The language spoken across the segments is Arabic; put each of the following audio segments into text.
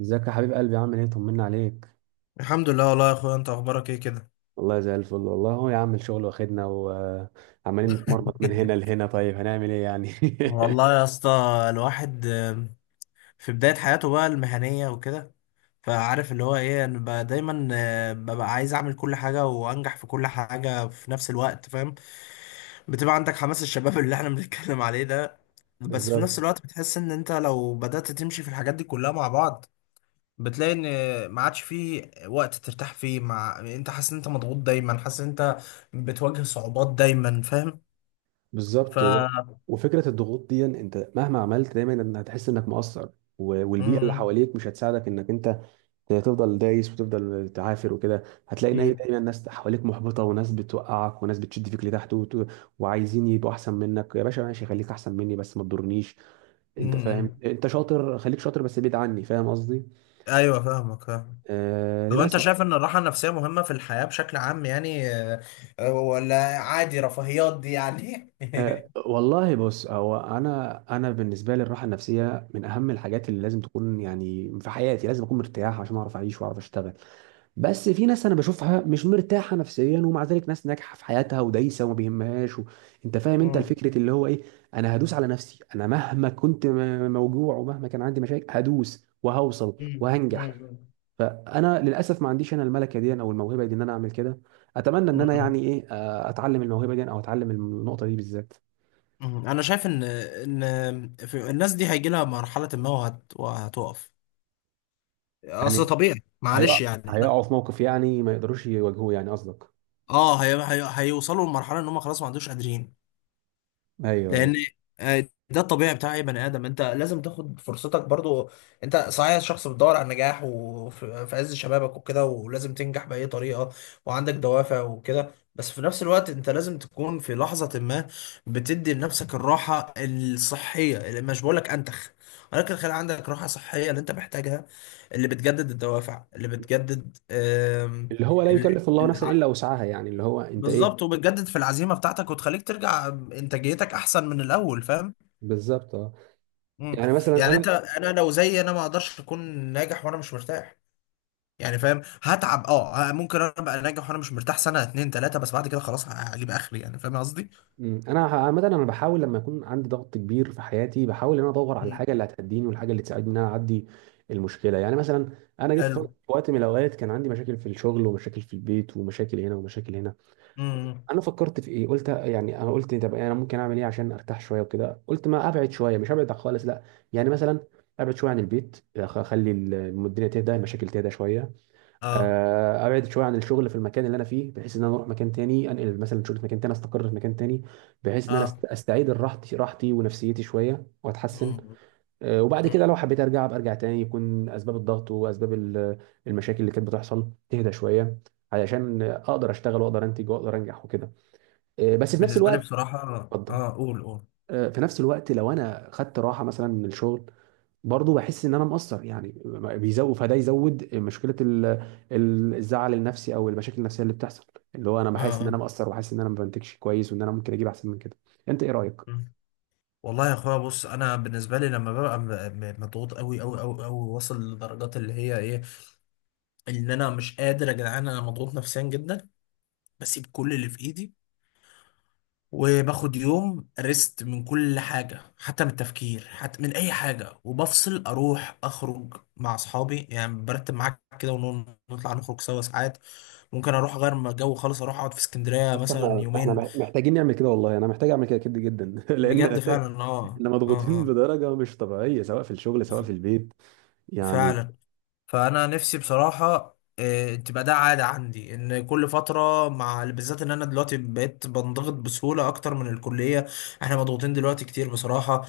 ازيك يا حبيب قلبي؟ عامل ايه؟ طمنا عليك. الحمد لله والله يا اخويا، انت اخبارك ايه كده؟ والله زي الفل. والله هو يا عم الشغل واخدنا وعمالين نتمرمط من هنا لهنا، طيب هنعمل ايه يعني؟ والله يا اسطى، الواحد في بداية حياته بقى المهنية وكده. فعارف اللي هو ايه، انا بقى دايما ببقى عايز اعمل كل حاجة وانجح في كل حاجة في نفس الوقت، فاهم؟ بتبقى عندك حماس الشباب اللي احنا بنتكلم عليه ده. بس في نفس بالظبط. الوقت بتحس ان انت لو بدأت تمشي في الحاجات دي كلها مع بعض، بتلاقي ان ما عادش فيه وقت ترتاح فيه، مع انت حاسس ان انت مضغوط دايما، حاسس ان انت بتواجه صعوبات دايما، فاهم؟ ف بالظبط وفكره الضغوط دي انت مهما عملت دايما ان هتحس انك مقصر. والبيئه اللي امم. حواليك مش هتساعدك انك انت تفضل دايس وتفضل تعافر، وكده هتلاقي إن هي اكيد. دايما ناس حواليك محبطه، وناس بتوقعك، وناس بتشد فيك لتحت وعايزين يبقوا احسن منك. يا باشا ماشي، خليك احسن مني بس ما تضرنيش. انت امم فاهم، أمم. انت شاطر، خليك شاطر بس بعيد عني، فاهم قصدي؟ ايوه، فاهمك، فاهم. آه طب انت للاسف. شايف ان الراحه النفسيه مهمه في الحياه بشكل عام يعني ولا عادي رفاهيات دي يعني؟ آه والله بص، هو انا بالنسبه لي الراحه النفسيه من اهم الحاجات اللي لازم تكون يعني في حياتي. لازم اكون مرتاح عشان اعرف اعيش واعرف اشتغل. بس في ناس انا بشوفها مش مرتاحه نفسيا، ومع ذلك ناس ناجحه في حياتها ودايسه وما بيهمهاش انت فاهم؟ انت مم. الفكره اللي هو ايه، انا هدوس على نفسي. انا مهما كنت موجوع، ومهما كان عندي مشاكل، هدوس وهوصل مم، وهنجح. مم، فانا للاسف ما عنديش انا الملكه دي او الموهبه دي ان انا اعمل كده. اتمنى ان انا مم. يعني ايه، اتعلم الموهبه دي او اتعلم النقطه دي بالذات. مم. انا شايف ان في الناس دي هيجي لها مرحله ما وهتقف. اصل يعني طبيعي معلش هيقع، يعني. هيقعوا في موقف يعني ما يقدروش يواجهوه، يعني قصدك؟ اه هيوصلوا لمرحله ان هم خلاص ما عندوش قادرين، ايوه، ايوه. لان ده الطبيعي بتاع اي بني ادم. انت لازم تاخد فرصتك برضو. انت صحيح شخص بتدور على النجاح، وفي عز شبابك وكده، ولازم تنجح باي طريقه، وعندك دوافع وكده. بس في نفس الوقت انت لازم تكون في لحظه ما بتدي لنفسك الراحه الصحيه، اللي مش بقول لك انتخ، ولكن خلي عندك راحه صحيه اللي انت محتاجها، اللي بتجدد الدوافع، اللي بتجدد اللي هو لا ال- يكلف الله نفسا الع- الا وسعها، يعني اللي هو انت ايه. بالظبط، وبتجدد في العزيمه بتاعتك، وتخليك ترجع انتاجيتك احسن من الاول، فاهم؟ بالظبط اه. مم. يعني مثلا يعني انت انا. انا لو زي انا ما اقدرش اكون ناجح وانا مش مرتاح، يعني فاهم، هتعب، اه، ممكن انا ابقى ناجح وانا مش مرتاح سنه اتنين تلاته، بس بعد كده خلاص هجيب اخري، يعني فاهم قصدي؟ مم، انا عامه انا بحاول لما يكون عندي ضغط كبير في حياتي، بحاول ان انا ادور على مم. الحاجه اللي هتهديني والحاجه اللي تساعدني ان انا اعدي المشكله. يعني مثلا انا جيت في حلو. وقت من الاوقات كان عندي مشاكل في الشغل ومشاكل في البيت ومشاكل هنا ومشاكل هنا. امم. انا فكرت في ايه، قلت يعني انا قلت طب انا ممكن اعمل ايه عشان ارتاح شويه وكده. قلت ما ابعد شويه، مش ابعد خالص لا. يعني مثلا ابعد شويه عن البيت، اخلي الدنيا تهدى، المشاكل تهدى شويه. اه ابعد شويه عن الشغل في المكان اللي انا فيه، بحيث ان انا اروح مكان تاني، انقل مثلا شغل في مكان تاني، استقر في مكان تاني، بحيث ان انا اه. استعيد راحتي راحتي ونفسيتي شويه واتحسن. مم. وبعد مم. كده لو حبيت ارجع أبقى ارجع تاني، يكون اسباب الضغط واسباب المشاكل اللي كانت بتحصل تهدى شويه، علشان اقدر اشتغل واقدر انتج واقدر انجح وكده. بس في نفس بالنسبه لي الوقت. بصراحه، اتفضل. اه، قول قول. في نفس الوقت لو انا خدت راحه مثلا من الشغل، برضه بحس ان انا مقصر يعني. بيزود، فده يزود مشكله الزعل النفسي او المشاكل النفسيه اللي بتحصل، اللي هو انا اه بحس ان انا آه. مقصر، وحاسس ان انا ما بنتجش كويس، وان انا ممكن اجيب احسن من كده. انت ايه رايك؟ مم. والله يا اخويا بص، انا بالنسبه لي لما ببقى مضغوط قوي قوي قوي قوي، واصل لدرجات اللي هي ايه، ان انا مش قادر يا جدعان، انا مضغوط نفسيا جدا، بسيب كل اللي في ايدي، وباخد يوم ريست من كل حاجة، حتى من التفكير، حتى من أي حاجة، وبفصل، أروح أخرج مع أصحابي، يعني برتب معاك كده ونطلع نخرج سوا ساعات، ممكن أروح أغير جو خالص، أروح أقعد في اسكندرية بس مثلا احنا احنا يومين. مح- محتاجين نعمل كده. والله انا محتاج اعمل كده كده جدا لان بجد فعلا، أه احنا أه. مضغوطين أه بدرجه مش طبيعيه، سواء في الشغل سواء ف- في البيت يعني. فعلا. فأنا نفسي بصراحة تبقى ده عادة عندي، إن كل فترة، مع بالذات إن أنا دلوقتي بقيت بنضغط بسهولة أكتر من الكلية. إحنا مضغوطين دلوقتي كتير بصراحة.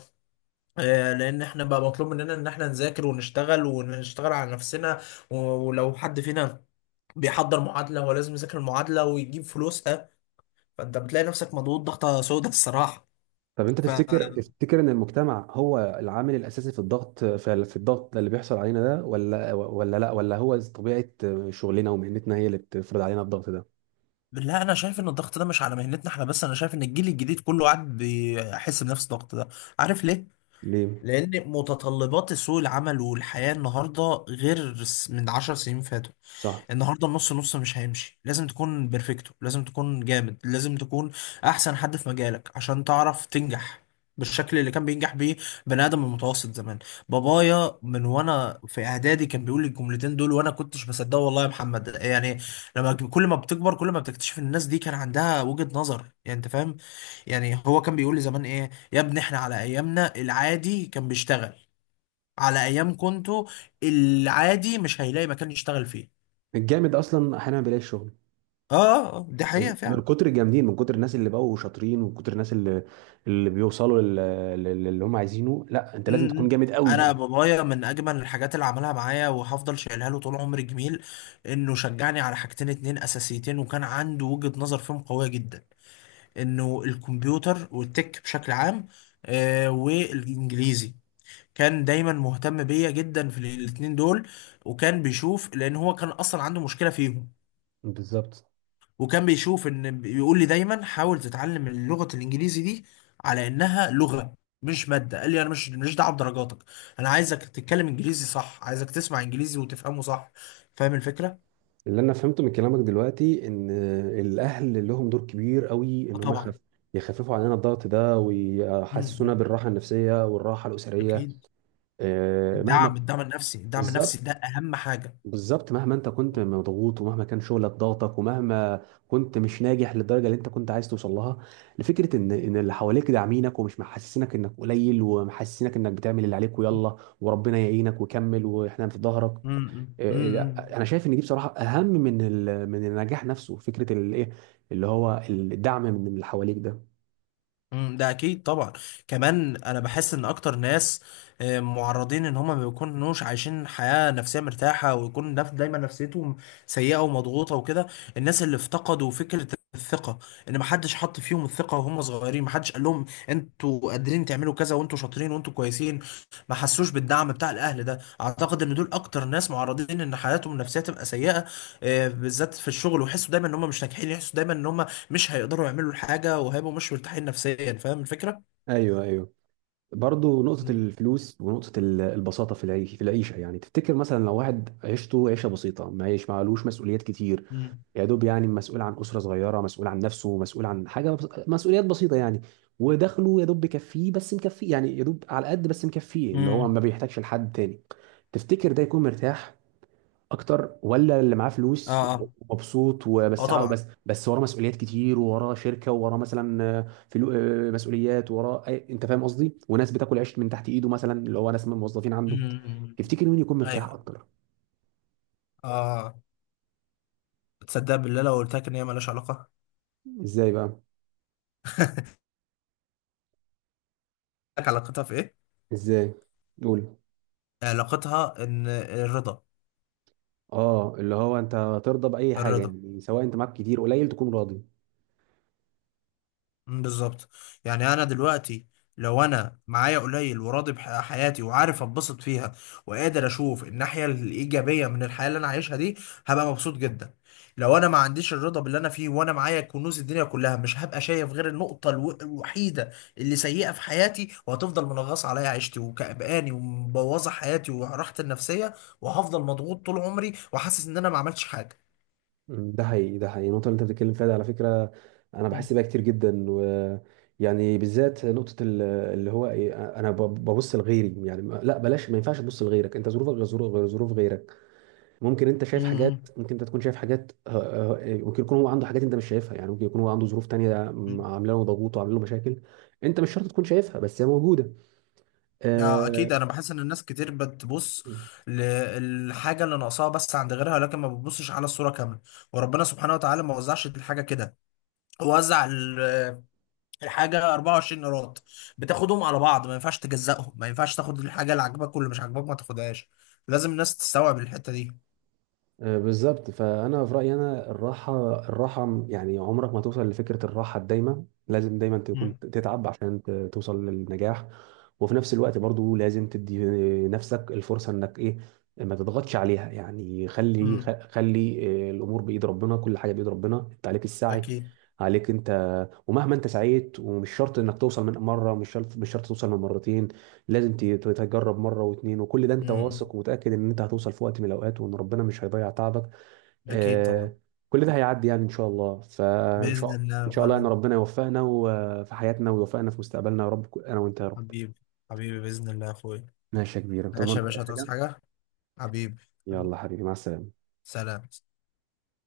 لان احنا بقى مطلوب مننا ان احنا نذاكر ونشتغل ونشتغل على نفسنا. ولو حد فينا بيحضر معادلة، هو لازم يذاكر المعادلة ويجيب فلوسها. فانت بتلاقي نفسك مضغوط ضغطة سودة الصراحة. طب انت ف تفتكر، ان المجتمع هو العامل الاساسي في الضغط، في الضغط اللي بيحصل علينا ده، ولا ولا لا ولا هو طبيعه شغلنا ومهنتنا هي اللي بتفرض علينا الضغط ده؟ لا، انا شايف ان الضغط ده مش على مهنتنا احنا بس، انا شايف ان الجيل الجديد كله قاعد بيحس بنفس الضغط ده. عارف ليه؟ ليه؟ لان متطلبات سوق العمل والحياة النهاردة غير من عشر سنين فاتوا. صح. النهارده النص نص مش هيمشي، لازم تكون بيرفكتو، لازم تكون جامد، لازم تكون احسن حد في مجالك عشان تعرف تنجح بالشكل اللي كان بينجح بيه بني ادم المتوسط زمان. بابايا من وانا في اعدادي كان بيقول لي الجملتين دول، وانا كنتش بصدقه والله يا محمد يعني. لما كل ما بتكبر كل ما بتكتشف ان الناس دي كان عندها وجهة نظر، يعني انت فاهم. يعني هو كان بيقول لي زمان ايه يا ابني، احنا على ايامنا العادي كان بيشتغل، على ايام كنتوا العادي مش هيلاقي مكان يشتغل فيه. الجامد اصلا احيانا ما بيلاقيش شغل. اه. دي من حقيقة من فعلا. كتر الجامدين، من كتر الناس اللي بقوا شاطرين، ومن كتر الناس اللي بيوصلوا للي هم عايزينه. لا، انت لازم تكون امم. جامد قوي. انا بابايا من اجمل الحاجات اللي عملها معايا وهفضل شايلها له طول عمري جميل، انه شجعني على حاجتين اتنين اساسيتين، وكان عنده وجهة نظر فيهم قوية جدا. انه الكمبيوتر والتك بشكل عام، آه، والانجليزي. كان دايما مهتم بيا جدا في الاتنين دول، وكان بيشوف، لان هو كان اصلا عنده مشكلة فيهم، بالظبط. وكان بيشوف ان بيقول لي دايما حاول تتعلم اللغه الانجليزي دي على انها لغه مش ماده. قال لي انا مش دعوه بدرجاتك، انا عايزك تتكلم انجليزي صح، عايزك تسمع انجليزي وتفهمه صح، فاهم الفكره؟ اللي انا فهمته من كلامك دلوقتي ان الاهل لهم دور كبير قوي، آه ان هم طبعا. يخف، يخففوا علينا الضغط ده امم ويحسسونا إمم. بالراحه النفسيه والراحه الاسريه. اكيد. مهما. الدعم الدعم النفسي بالظبط. ده اهم حاجه. بالظبط مهما انت كنت مضغوط، ومهما كان شغلك ضاغطك، ومهما كنت مش ناجح للدرجه اللي انت كنت عايز توصل لها. لفكره ان اللي حواليك داعمينك، ومش محسسينك انك قليل، ومحسسينك انك بتعمل اللي عليك ويلا، وربنا يعينك وكمل واحنا في ظهرك. امم. انا شايف ان دي بصراحه اهم من من النجاح نفسه، فكره الايه، اللي هو الدعم من اللي حواليك ده. مم، ده اكيد طبعا. كمان انا بحس ان اكتر ناس معرضين ان هما ما بيكونوش عايشين حياة نفسية مرتاحة، ويكون دايما نفسيتهم سيئة ومضغوطة وكده، الناس اللي افتقدوا فكرة الثقة، ان محدش حط فيهم الثقة وهم صغيرين، محدش قال لهم انتوا قادرين تعملوا كذا وانتوا شاطرين وانتوا كويسين، ما حسوش بالدعم بتاع الاهل ده، اعتقد ان دول اكتر ناس معرضين ان حياتهم النفسية تبقى سيئة. بالذات في الشغل ويحسوا دايما ان هم مش ناجحين، يحسوا دايما ان هم مش هيقدروا يعملوا الحاجة، وهيبقوا مش مرتاحين نفسيا، فاهم الفكرة؟ ايوه، ايوه. برضه نقطه مم. الفلوس ونقطه البساطه في العيش، في العيشه يعني. تفتكر مثلا لو واحد عيشته عيشه بسيطه، ما يعيش معلوش مسؤوليات كتير، مم. يا دوب يعني مسؤول عن اسره صغيره، مسؤول عن نفسه، مسؤول عن حاجه مسؤوليات بسيطه يعني. ودخله يا دوب بيكفيه، بس مكفيه يعني، يا دوب على قد بس مكفيه، اللي هو مم. ما بيحتاجش لحد تاني. تفتكر ده يكون مرتاح اكتر، ولا اللي معاه فلوس اه اه. ومبسوط اه وبس عاو- طبعا. بس بس وراه مسؤوليات كتير، ووراه شركه، ووراه مثلا فلو مسؤوليات، وراه انت فاهم قصدي، وناس بتاكل عيش من تحت ايده مثلا اللي هو ناس من الموظفين عنده. مم. تفتكر مين يكون مرتاح ايوه. اكتر؟ اه. تصدق بالله لو قلت لك ان هي مالهاش علاقة؟ ازاي بقى؟ لك علاقتها في ايه؟ ازاي، قول. علاقتها ان الرضا. اه، اللي هو انت ترضى باي حاجه الرضا. يعني، سواء انت معاك كتير قليل تكون راضي. مم، بالظبط. يعني انا دلوقتي لو انا معايا قليل وراضي بحياتي وعارف اتبسط فيها، وقادر اشوف الناحيه الايجابيه من الحياه اللي انا عايشها دي، هبقى مبسوط جدا. لو انا ما عنديش الرضا باللي انا فيه وانا معايا كنوز الدنيا كلها، مش هبقى شايف غير النقطه الوحيده اللي سيئه في حياتي، وهتفضل منغص عليا عيشتي وكأباني ومبوظه حياتي وراحتي النفسيه، وهفضل مضغوط طول عمري وحاسس ان انا ما عملتش حاجه. مم، ده حقيقي، ده حقيقي. النقطة اللي أنت بتتكلم فيها دي على فكرة أنا مم. بحس بيها كتير جدا يعني بالذات نقطة اللي هو إيه، أنا ببص لغيري يعني، لا بلاش، ما ينفعش تبص لغيرك، أنت ظروفك غير ظروف غيرك. ممكن أنت شايف حاجات، مم. ممكن أنت تكون شايف حاجات، ممكن يكون هو عنده حاجات أنت مش شايفها يعني. ممكن يكون هو عنده ظروف تانية مم. عاملة له ضغوط وعاملة له مشاكل. أنت مش شرط تكون شايفها، بس هي موجودة. اه اكيد. آه، انا بحس ان الناس كتير بتبص للحاجه اللي ناقصاها بس عند غيرها، لكن ما بتبصش على الصوره كامله. وربنا سبحانه وتعالى ما وزعش الحاجه كده، هو وزع الحاجه 24 قيراط، بتاخدهم على بعض ما ينفعش تجزأهم، ما ينفعش تاخد الحاجه اللي عاجباك واللي مش عاجباك ما تاخدهاش. لازم الناس تستوعب الحته دي. بالظبط. فانا في رايي انا الراحه، يعني عمرك ما توصل لفكره الراحه الدايمه. لازم دايما تكون مم. تتعب عشان توصل للنجاح. وفي نفس الوقت برضو لازم تدي نفسك الفرصه انك ايه، ما تضغطش عليها يعني. خلي، مم. خلي الامور بايد ربنا، كل حاجه بايد ربنا، انت عليك السعي، اكيد. عليك انت. ومهما انت سعيت، ومش شرط انك توصل من مره، مش شرط، مش شرط توصل من مرتين. لازم تجرب مره واتنين، وكل ده انت مم. واثق ومتاكد ان انت هتوصل في وقت من الاوقات، وان ربنا مش هيضيع تعبك. اكيد طبعا. آه. كل ده هيعدي يعني ان شاء الله. فان باذن شاء ان الله شاء الله يعني فعلا. ربنا يوفقنا في حياتنا، ويوفقنا في مستقبلنا يا رب، انا وانت يا رب. حبيبي، حبيبي باذن الله يا اخويا. ماشي يا كبير، انت ماشي تؤمرني يا باي باشا، هتعوز حاجه. حاجه؟ حبيبي، حبيبي، يلا حبيبي مع السلامه. سلام.